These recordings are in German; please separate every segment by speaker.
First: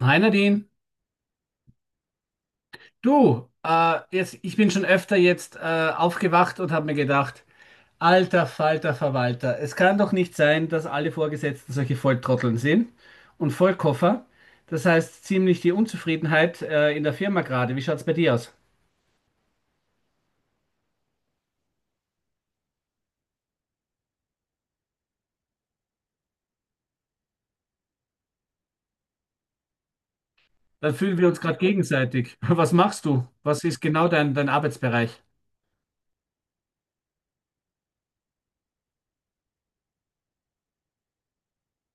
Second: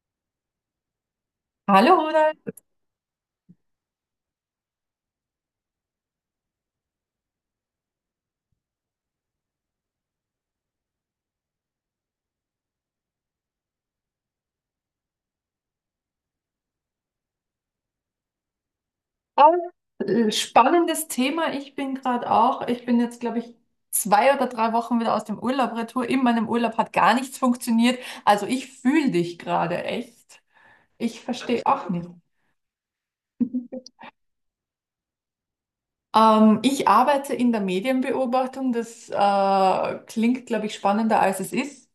Speaker 1: Hi Nadine,
Speaker 2: Hallo Ronald.
Speaker 1: du, jetzt, ich bin schon öfter jetzt aufgewacht und habe mir gedacht, alter Falter Verwalter, es kann doch nicht sein, dass alle Vorgesetzten solche Volltrotteln sind und Vollkoffer. Das heißt ziemlich die Unzufriedenheit in der Firma gerade. Wie schaut's bei dir aus?
Speaker 2: Ah, spannendes Thema. Ich bin gerade auch. Ich bin jetzt, glaube ich, 2 oder 3 Wochen wieder aus dem Urlaub retour. In meinem Urlaub hat gar nichts funktioniert. Also ich fühle dich gerade echt.
Speaker 1: Dann fühlen
Speaker 2: Ich
Speaker 1: wir uns gerade
Speaker 2: verstehe auch nicht.
Speaker 1: gegenseitig. Was machst du? Was ist genau dein Arbeitsbereich?
Speaker 2: Ich arbeite in der Medienbeobachtung. Das klingt, glaube ich, spannender, als es ist.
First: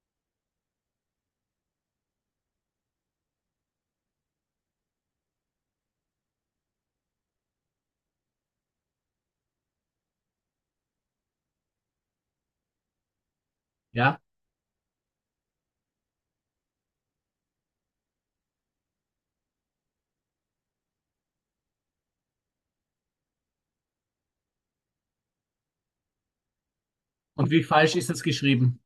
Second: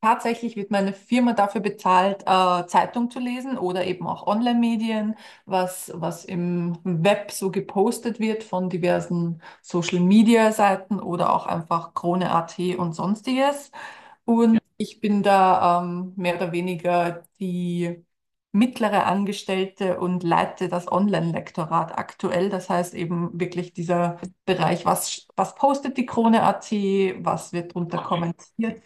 Speaker 2: Tatsächlich wird meine Firma dafür bezahlt, Zeitung zu lesen oder eben auch Online-Medien, was im Web so gepostet wird von diversen Social-Media-Seiten oder auch einfach Krone.at und sonstiges.
Speaker 1: Ja?
Speaker 2: Und ich bin da mehr oder weniger die mittlere Angestellte und leite das Online-Lektorat aktuell. Das heißt eben wirklich dieser Bereich: was postet die Krone.at,
Speaker 1: Und
Speaker 2: was
Speaker 1: wie
Speaker 2: wird
Speaker 1: falsch
Speaker 2: drunter, okay,
Speaker 1: ist das geschrieben?
Speaker 2: kommentiert?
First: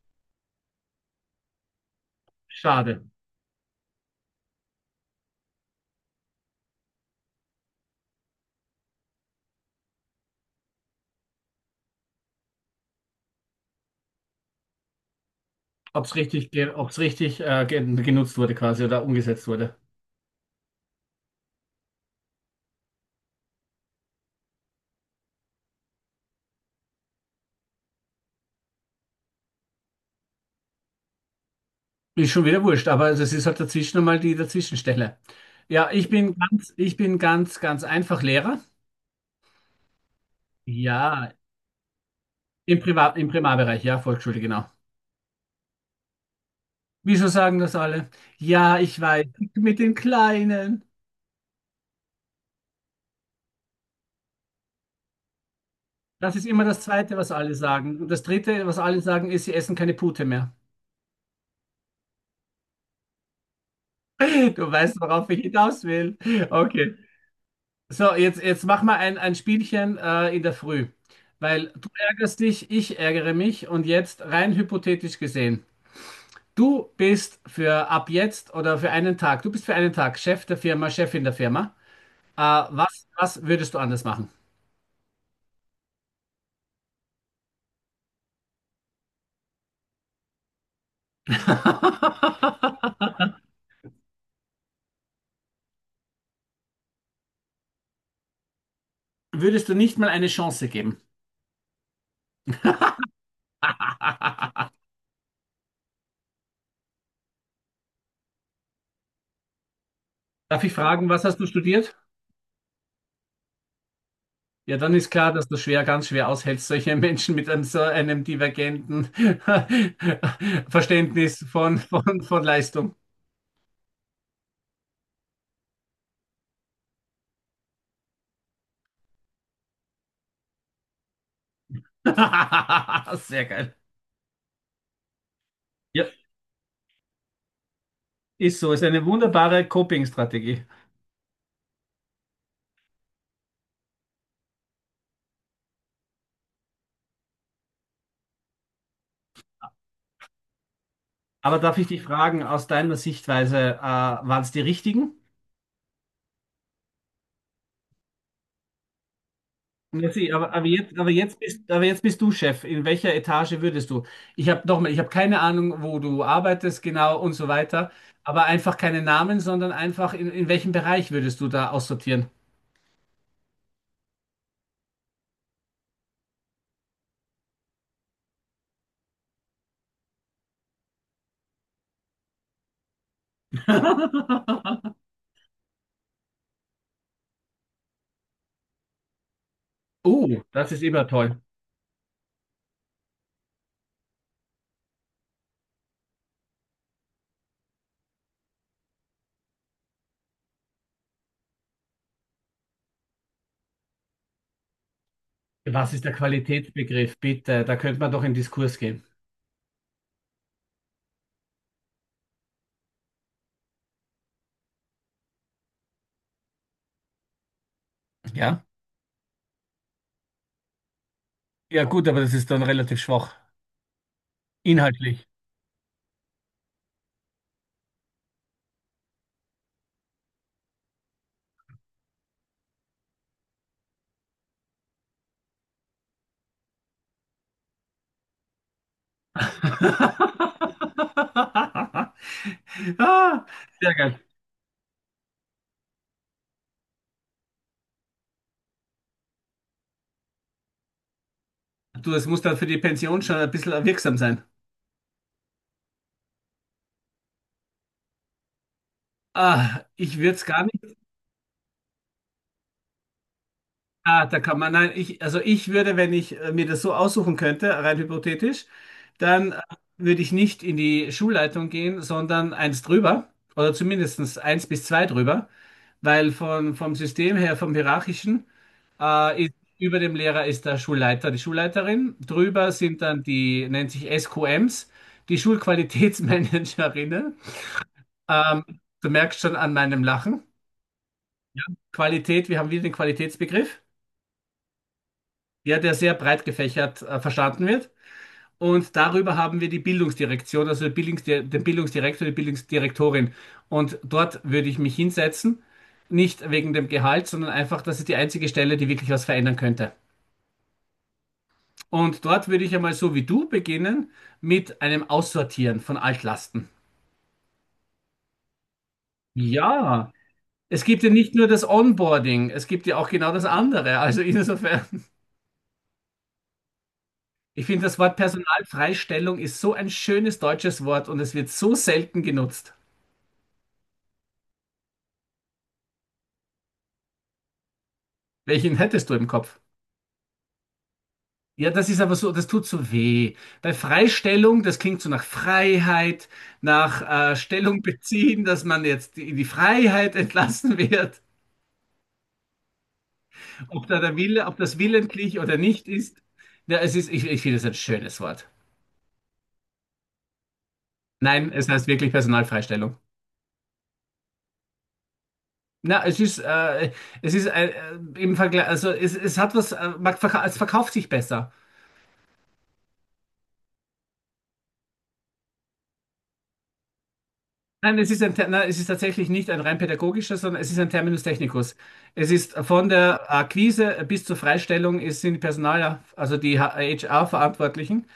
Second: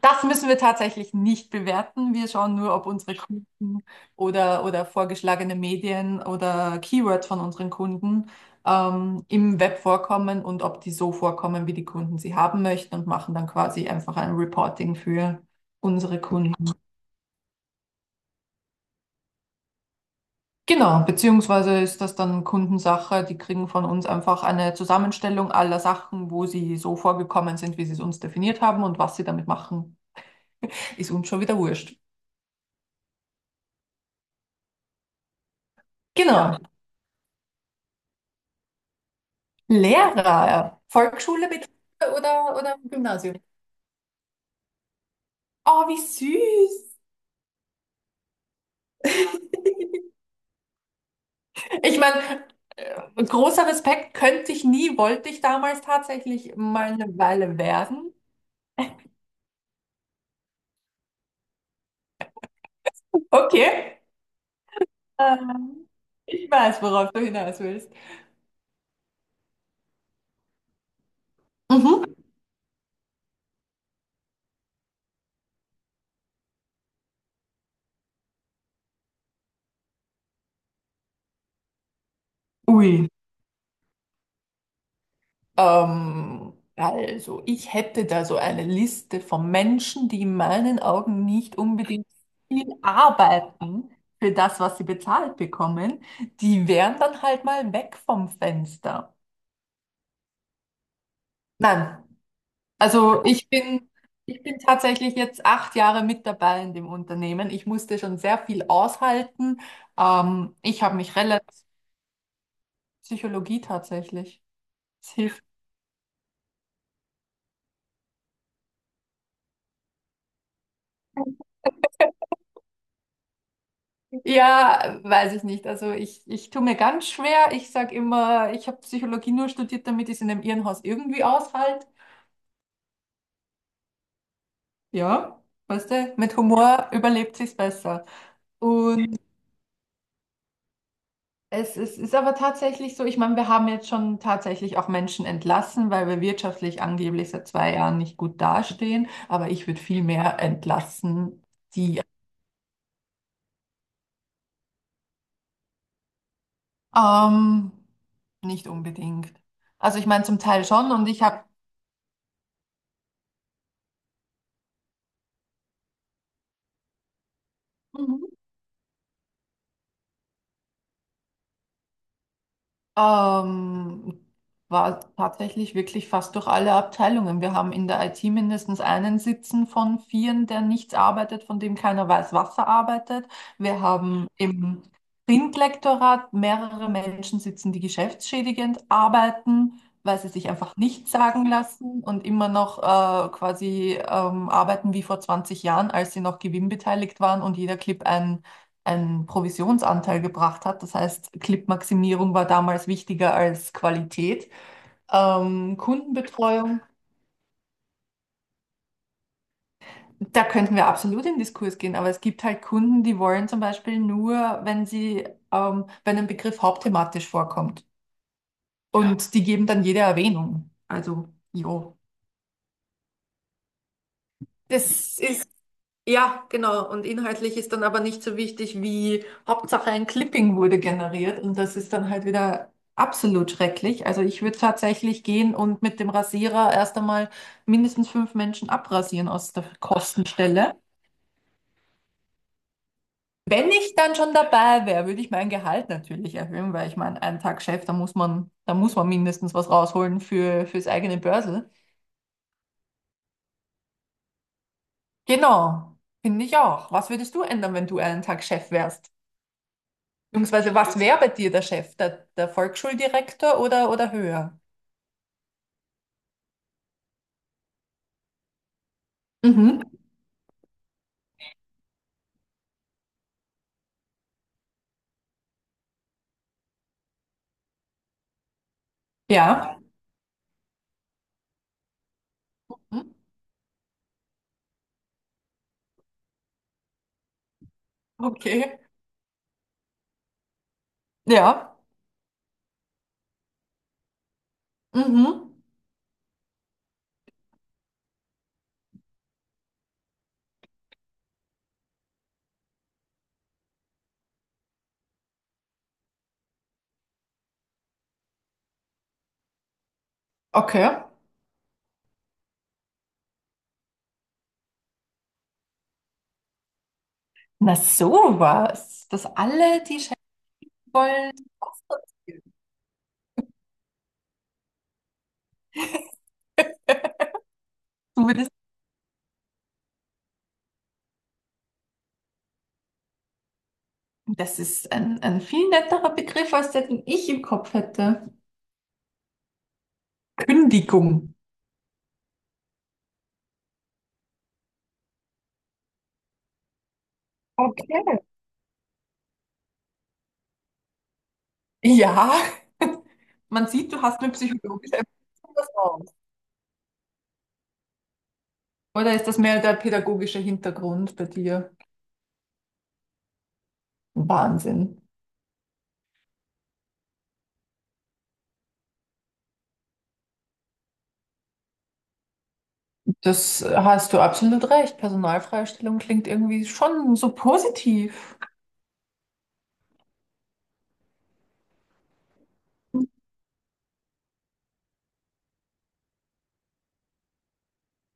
Speaker 2: Das müssen wir tatsächlich nicht bewerten. Wir schauen nur, ob
Speaker 1: Schade.
Speaker 2: unsere Kunden oder vorgeschlagene Medien oder Keywords von unseren Kunden im Web vorkommen und ob die so vorkommen, wie die Kunden sie haben möchten, und machen dann quasi einfach ein Reporting für
Speaker 1: Ob es
Speaker 2: unsere
Speaker 1: richtig,
Speaker 2: Kunden.
Speaker 1: ob's richtig genutzt wurde quasi oder umgesetzt wurde.
Speaker 2: Genau, beziehungsweise ist das dann Kundensache. Die kriegen von uns einfach eine Zusammenstellung aller Sachen, wo sie so vorgekommen sind, wie sie es uns definiert haben, und was sie damit machen, ist uns schon wieder wurscht.
Speaker 1: Ist schon wieder wurscht, aber das ist halt dazwischen nochmal die Dazwischenstelle. Ja, ich bin
Speaker 2: Genau.
Speaker 1: ganz, ich bin ganz, ganz einfach Lehrer.
Speaker 2: Lehrer,
Speaker 1: Ja,
Speaker 2: Volksschule, Mittelschule oder
Speaker 1: im
Speaker 2: Gymnasium.
Speaker 1: Primarbereich, ja, Volksschule, genau.
Speaker 2: Oh, wie süß.
Speaker 1: Wieso sagen das alle? Ja, ich weiß, mit den Kleinen.
Speaker 2: Ich meine, großer Respekt, könnte ich nie, wollte ich damals
Speaker 1: Das ist
Speaker 2: tatsächlich
Speaker 1: immer das
Speaker 2: mal eine
Speaker 1: Zweite, was alle
Speaker 2: Weile
Speaker 1: sagen. Und
Speaker 2: werden.
Speaker 1: das Dritte, was alle sagen, ist, sie essen keine Pute mehr.
Speaker 2: Okay.
Speaker 1: Du weißt, worauf
Speaker 2: Äh,
Speaker 1: ich hinaus will.
Speaker 2: Ich weiß,
Speaker 1: Okay.
Speaker 2: worauf du hinaus willst.
Speaker 1: So, jetzt mach mal ein Spielchen in der Früh. Weil du
Speaker 2: Mhm.
Speaker 1: ärgerst dich, ich ärgere mich und jetzt rein hypothetisch gesehen. Du bist für ab jetzt oder für einen Tag, du bist für einen Tag Chef der Firma, Chefin der Firma.
Speaker 2: Ui.
Speaker 1: Was würdest du anders machen?
Speaker 2: Also, ich hätte da so eine Liste von Menschen, die in meinen Augen nicht unbedingt viel arbeiten für das, was sie bezahlt bekommen. Die wären dann halt mal weg vom Fenster.
Speaker 1: Würdest du nicht mal eine Chance geben?
Speaker 2: Nein, also ich bin tatsächlich jetzt 8 Jahre mit dabei in dem Unternehmen. Ich musste schon sehr viel aushalten.
Speaker 1: Darf ich
Speaker 2: Ich habe
Speaker 1: fragen,
Speaker 2: mich
Speaker 1: was hast du
Speaker 2: relativ
Speaker 1: studiert?
Speaker 2: Psychologie tatsächlich.
Speaker 1: Ja, dann ist klar, dass du schwer, ganz schwer aushältst, solche Menschen mit einem so einem divergenten Verständnis von Leistung.
Speaker 2: Ja, weiß ich nicht. Also ich tue mir ganz schwer. Ich sage immer, ich habe Psychologie nur studiert, damit ich es in einem Irrenhaus irgendwie aushalte.
Speaker 1: Sehr geil.
Speaker 2: Ja, weißt
Speaker 1: Ja,
Speaker 2: du, mit Humor überlebt sich's besser.
Speaker 1: ist so, ist eine
Speaker 2: Und
Speaker 1: wunderbare Coping-Strategie.
Speaker 2: es ist aber tatsächlich so, ich meine, wir haben jetzt schon tatsächlich auch Menschen entlassen, weil wir wirtschaftlich angeblich seit 2 Jahren nicht gut dastehen. Aber ich würde viel mehr entlassen,
Speaker 1: Aber darf ich dich
Speaker 2: die
Speaker 1: fragen, aus deiner Sichtweise, waren es die richtigen?
Speaker 2: ähm, nicht unbedingt. Also ich
Speaker 1: Ja,
Speaker 2: meine
Speaker 1: sie,
Speaker 2: zum Teil schon, und ich habe.
Speaker 1: aber jetzt bist du Chef. In welcher Etage würdest du? Ich habe nochmal, ich habe keine Ahnung, wo du arbeitest genau und so weiter. Aber einfach keine Namen, sondern einfach in welchem Bereich würdest du da aussortieren?
Speaker 2: Ähm, war tatsächlich wirklich fast durch alle Abteilungen. Wir haben in der IT mindestens einen sitzen von vieren, der nichts arbeitet, von dem keiner weiß, was er arbeitet. Wir haben im Printlektorat mehrere Menschen sitzen, die geschäftsschädigend arbeiten, weil
Speaker 1: Oh,
Speaker 2: sie sich
Speaker 1: das
Speaker 2: einfach
Speaker 1: ist immer
Speaker 2: nichts
Speaker 1: toll.
Speaker 2: sagen lassen und immer noch quasi arbeiten wie vor 20 Jahren, als sie noch gewinnbeteiligt waren und jeder Clip einen Provisionsanteil gebracht hat. Das heißt, Clip-Maximierung war damals wichtiger als Qualität.
Speaker 1: Was ist der
Speaker 2: Kundenbetreuung,
Speaker 1: Qualitätsbegriff? Bitte, da könnte man doch in Diskurs gehen.
Speaker 2: da könnten wir absolut in Diskurs gehen, aber es gibt halt Kunden, die wollen zum Beispiel nur, wenn ein Begriff hauptthematisch vorkommt.
Speaker 1: Ja?
Speaker 2: Ja. Und die geben dann jede Erwähnung. Also,
Speaker 1: Ja,
Speaker 2: jo.
Speaker 1: gut, aber das ist dann relativ schwach.
Speaker 2: Das
Speaker 1: Inhaltlich.
Speaker 2: ist Ja, genau. Und inhaltlich ist dann aber nicht so wichtig, wie Hauptsache ein Clipping wurde generiert. Und das ist dann halt wieder absolut schrecklich. Also ich würde tatsächlich gehen und mit dem Rasierer erst einmal mindestens fünf Menschen abrasieren aus der Kostenstelle.
Speaker 1: Ah,
Speaker 2: Wenn
Speaker 1: sehr
Speaker 2: ich dann
Speaker 1: geil.
Speaker 2: schon dabei wäre, würde ich mein Gehalt natürlich erhöhen, weil ich meine, einen Tag Chef, da muss man mindestens was rausholen für, fürs eigene Börsel.
Speaker 1: Du, es muss dann für die Pension schon ein bisschen wirksam sein.
Speaker 2: Genau, finde ich auch. Was würdest du ändern, wenn du einen Tag Chef wärst?
Speaker 1: Ah, ich würde es gar
Speaker 2: Beziehungsweise, was wäre bei dir der Chef? Der Volksschuldirektor oder
Speaker 1: ah, da kann
Speaker 2: höher?
Speaker 1: man, nein, ich, also ich würde, wenn ich mir das so aussuchen könnte, rein hypothetisch, dann
Speaker 2: Mhm.
Speaker 1: würde ich nicht in die Schulleitung gehen, sondern eins drüber oder zumindestens eins bis zwei drüber, weil vom System her, vom Hierarchischen, ist,
Speaker 2: Ja.
Speaker 1: über dem Lehrer ist der Schulleiter, die Schulleiterin, drüber
Speaker 2: Hm?
Speaker 1: sind dann die, nennt sich SQMs, die Schulqualitätsmanagerinnen. Ähm,
Speaker 2: Okay.
Speaker 1: du merkst schon an meinem Lachen.
Speaker 2: Ja.
Speaker 1: Qualität, wir haben wieder den Qualitätsbegriff,
Speaker 2: Mhm.
Speaker 1: ja, der sehr breit gefächert verstanden wird. Und darüber haben wir die Bildungsdirektion, also die Bildungsdi den Bildungsdirektor, die Bildungsdirektorin. Und dort würde ich mich hinsetzen, nicht wegen dem Gehalt, sondern einfach, das ist die einzige Stelle, die wirklich was verändern könnte.
Speaker 2: Okay.
Speaker 1: Und dort würde ich einmal so wie du beginnen mit einem Aussortieren von Altlasten.
Speaker 2: Na sowas, dass alle die
Speaker 1: Ja,
Speaker 2: Chefs
Speaker 1: es gibt ja
Speaker 2: wollen.
Speaker 1: nicht nur das Onboarding, es gibt ja auch genau das andere. Also insofern, ich finde, das Wort
Speaker 2: Zumindest,
Speaker 1: Personalfreistellung ist so ein schönes deutsches Wort und es wird so selten genutzt.
Speaker 2: das ist ein viel netterer Begriff als der, den ich im Kopf hätte.
Speaker 1: Welchen hättest du im Kopf?
Speaker 2: Kündigung.
Speaker 1: Ja, das ist aber so, das tut so weh. Bei Freistellung, das klingt so nach Freiheit, nach Stellung
Speaker 2: Okay.
Speaker 1: beziehen, dass man jetzt in die Freiheit entlassen wird.
Speaker 2: Ja, man
Speaker 1: Ob
Speaker 2: sieht,
Speaker 1: da
Speaker 2: du
Speaker 1: der
Speaker 2: hast mit
Speaker 1: Wille, ob das
Speaker 2: psychologischer Erfahrung
Speaker 1: willentlich oder
Speaker 2: was
Speaker 1: nicht
Speaker 2: raus.
Speaker 1: ist. Ja, es ist, ich finde es ein schönes Wort.
Speaker 2: Oder ist das mehr der pädagogische Hintergrund bei
Speaker 1: Nein, es
Speaker 2: dir?
Speaker 1: heißt wirklich Personalfreistellung.
Speaker 2: Wahnsinn.
Speaker 1: Na, es ist im Vergleich, also es hat was, es verkauft sich besser.
Speaker 2: Das hast du absolut recht. Personalfreistellung klingt irgendwie schon so
Speaker 1: Nein, es ist
Speaker 2: positiv.
Speaker 1: Nein, es ist tatsächlich nicht ein rein pädagogischer, sondern es ist ein Terminus technicus. Es ist von der Akquise bis zur Freistellung, es sind die Personal, also die HR-Verantwortlichen,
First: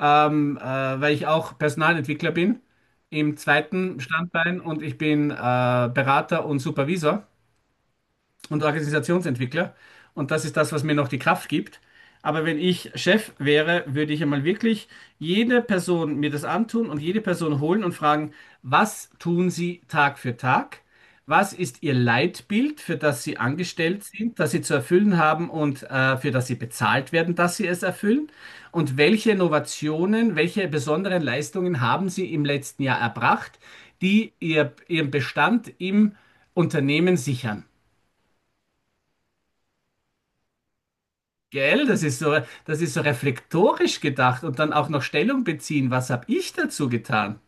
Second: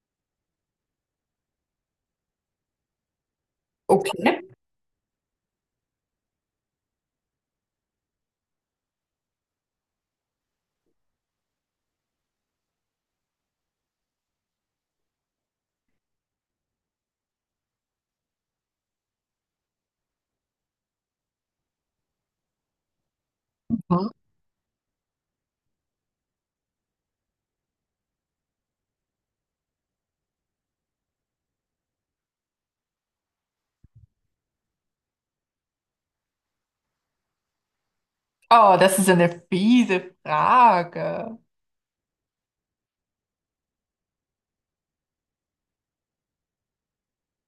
Speaker 1: ähm, äh, weil ich auch Personalentwickler bin im zweiten
Speaker 2: Okay.
Speaker 1: Standbein und ich bin Berater und Supervisor und Organisationsentwickler. Und das ist das, was mir noch die Kraft gibt. Aber wenn ich Chef wäre, würde ich einmal wirklich jede Person mir das antun und jede Person holen und fragen, was tun Sie Tag für Tag? Was ist Ihr Leitbild, für das Sie angestellt
Speaker 2: Mhm.
Speaker 1: sind, das Sie zu erfüllen haben und für das Sie bezahlt werden, dass Sie es erfüllen? Und welche Innovationen, welche besonderen Leistungen haben Sie im letzten Jahr erbracht, die Ihren Bestand im Unternehmen sichern?
Speaker 2: Oh, das ist eine fiese Frage.
Speaker 1: Gell, das ist so reflektorisch gedacht und dann auch noch Stellung beziehen. Was habe ich dazu getan?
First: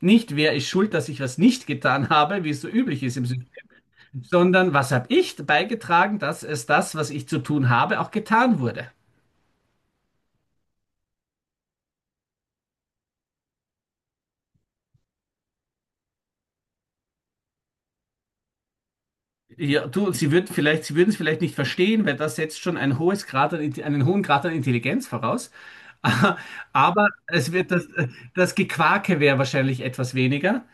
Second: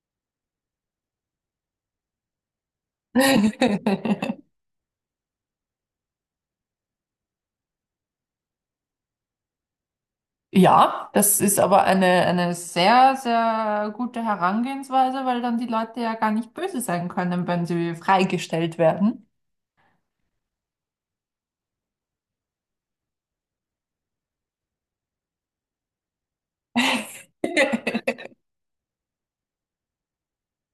Speaker 1: Nicht, wer ist schuld, dass ich was nicht getan habe, wie es so üblich ist im System, sondern was habe ich beigetragen, dass es das, was ich zu tun habe, auch getan wurde?
Speaker 2: Ja, das ist aber eine sehr, sehr gute Herangehensweise, weil dann die Leute ja gar nicht böse sein können, wenn sie freigestellt werden.
Speaker 1: Ja, du, sie würden es vielleicht nicht verstehen, weil das setzt schon einen hohen Grad an Intelligenz voraus. Aber es wird das, das Gequake wäre wahrscheinlich etwas weniger.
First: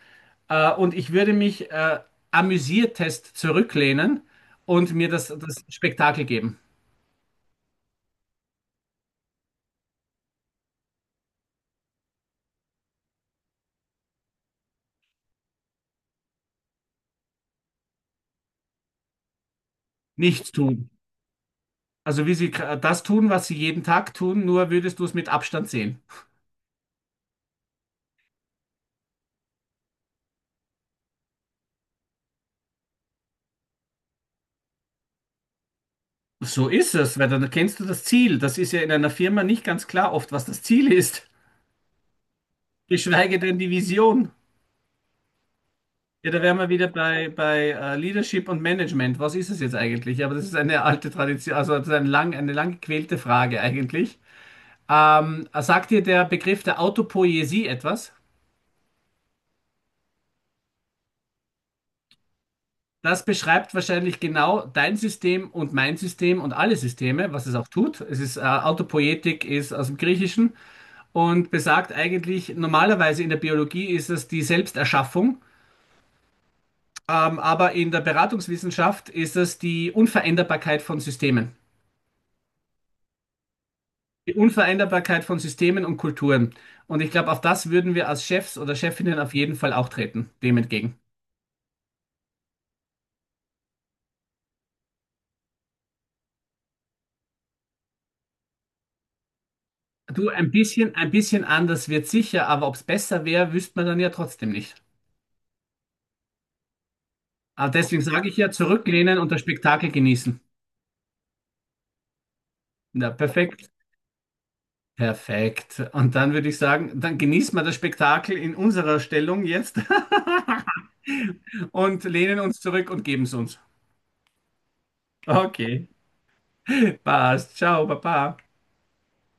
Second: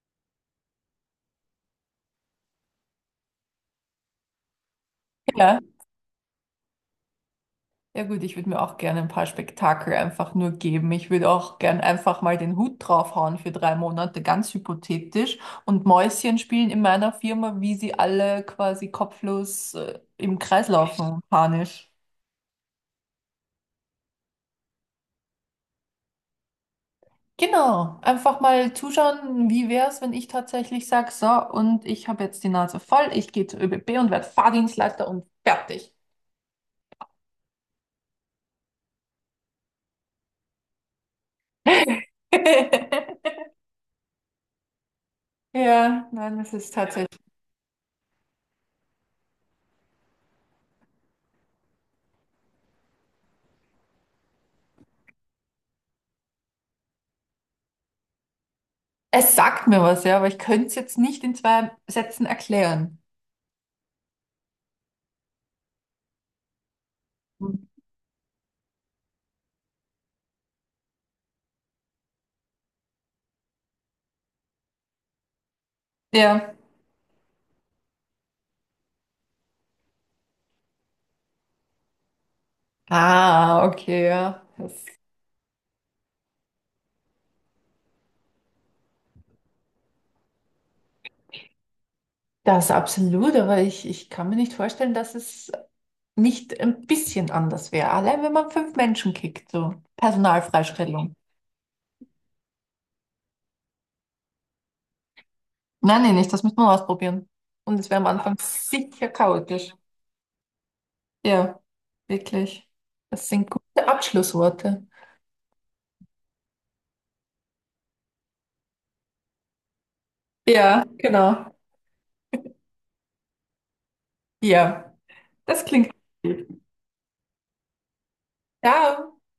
Speaker 1: Und ich würde mich amüsiertest zurücklehnen und mir
Speaker 2: Ja.
Speaker 1: das Spektakel geben.
Speaker 2: Ja gut, ich würde mir auch gerne ein paar Spektakel einfach nur geben. Ich würde auch gern einfach mal den Hut draufhauen für 3 Monate, ganz hypothetisch, und Mäuschen spielen in meiner Firma, wie sie alle quasi kopflos im
Speaker 1: Nichts
Speaker 2: Kreis
Speaker 1: tun.
Speaker 2: laufen, panisch.
Speaker 1: Also wie sie das tun, was sie jeden Tag tun, nur würdest du es mit Abstand sehen.
Speaker 2: Genau, einfach mal zuschauen, wie wäre es, wenn ich tatsächlich sage, so, und ich habe jetzt die Nase voll, ich gehe zur ÖBB und werde Fahrdienstleiter und fertig.
Speaker 1: So ist es, weil dann kennst du das Ziel. Das ist ja in einer Firma nicht ganz klar oft, was das Ziel ist. Geschweige denn die Vision.
Speaker 2: Ja,
Speaker 1: Ja,
Speaker 2: nein,
Speaker 1: da
Speaker 2: das
Speaker 1: wären wir
Speaker 2: ist
Speaker 1: wieder
Speaker 2: tatsächlich.
Speaker 1: bei Leadership und Management. Was ist es jetzt eigentlich? Ja, aber das ist eine alte Tradition, also das ist eine lang gequälte Frage eigentlich. Sagt dir der Begriff der Autopoiesie etwas?
Speaker 2: Es sagt mir was, ja, aber ich könnte es jetzt nicht in zwei Sätzen erklären.
Speaker 1: Das beschreibt wahrscheinlich genau dein System und mein System und alle Systeme, was es
Speaker 2: Hm.
Speaker 1: auch tut. Autopoietik ist aus dem Griechischen und besagt eigentlich, normalerweise in der Biologie ist es die Selbsterschaffung,
Speaker 2: Ja.
Speaker 1: aber in der Beratungswissenschaft ist es die Unveränderbarkeit von Systemen.
Speaker 2: Ah, okay,
Speaker 1: Die
Speaker 2: ja. Das,
Speaker 1: Unvereinbarkeit von Systemen und Kulturen. Und ich glaube, auf das würden wir als Chefs oder Chefinnen auf jeden Fall auch treten, dem entgegen.
Speaker 2: das absolut, aber ich kann mir nicht vorstellen, dass es nicht ein bisschen anders wäre. Allein wenn man fünf Menschen kickt, so
Speaker 1: Du, ein
Speaker 2: Personalfreistellung.
Speaker 1: bisschen anders wird sicher, aber ob es besser wäre, wüsste man dann ja trotzdem nicht.
Speaker 2: Nein, nein, nicht, das müssen wir ausprobieren.
Speaker 1: Aber
Speaker 2: Und es
Speaker 1: deswegen
Speaker 2: wäre am
Speaker 1: sage
Speaker 2: Anfang
Speaker 1: ich ja,
Speaker 2: sicher
Speaker 1: zurücklehnen und das
Speaker 2: chaotisch.
Speaker 1: Spektakel genießen.
Speaker 2: Ja, wirklich.
Speaker 1: Na,
Speaker 2: Das sind
Speaker 1: perfekt.
Speaker 2: gute Abschlussworte.
Speaker 1: Perfekt. Und dann würde ich sagen, dann genießen wir das Spektakel in unserer Stellung jetzt
Speaker 2: Ja, genau.
Speaker 1: und lehnen uns zurück und geben es uns.
Speaker 2: Ja, das
Speaker 1: Okay.
Speaker 2: klingt gut.
Speaker 1: Passt. Ciao, Baba.
Speaker 2: Ciao.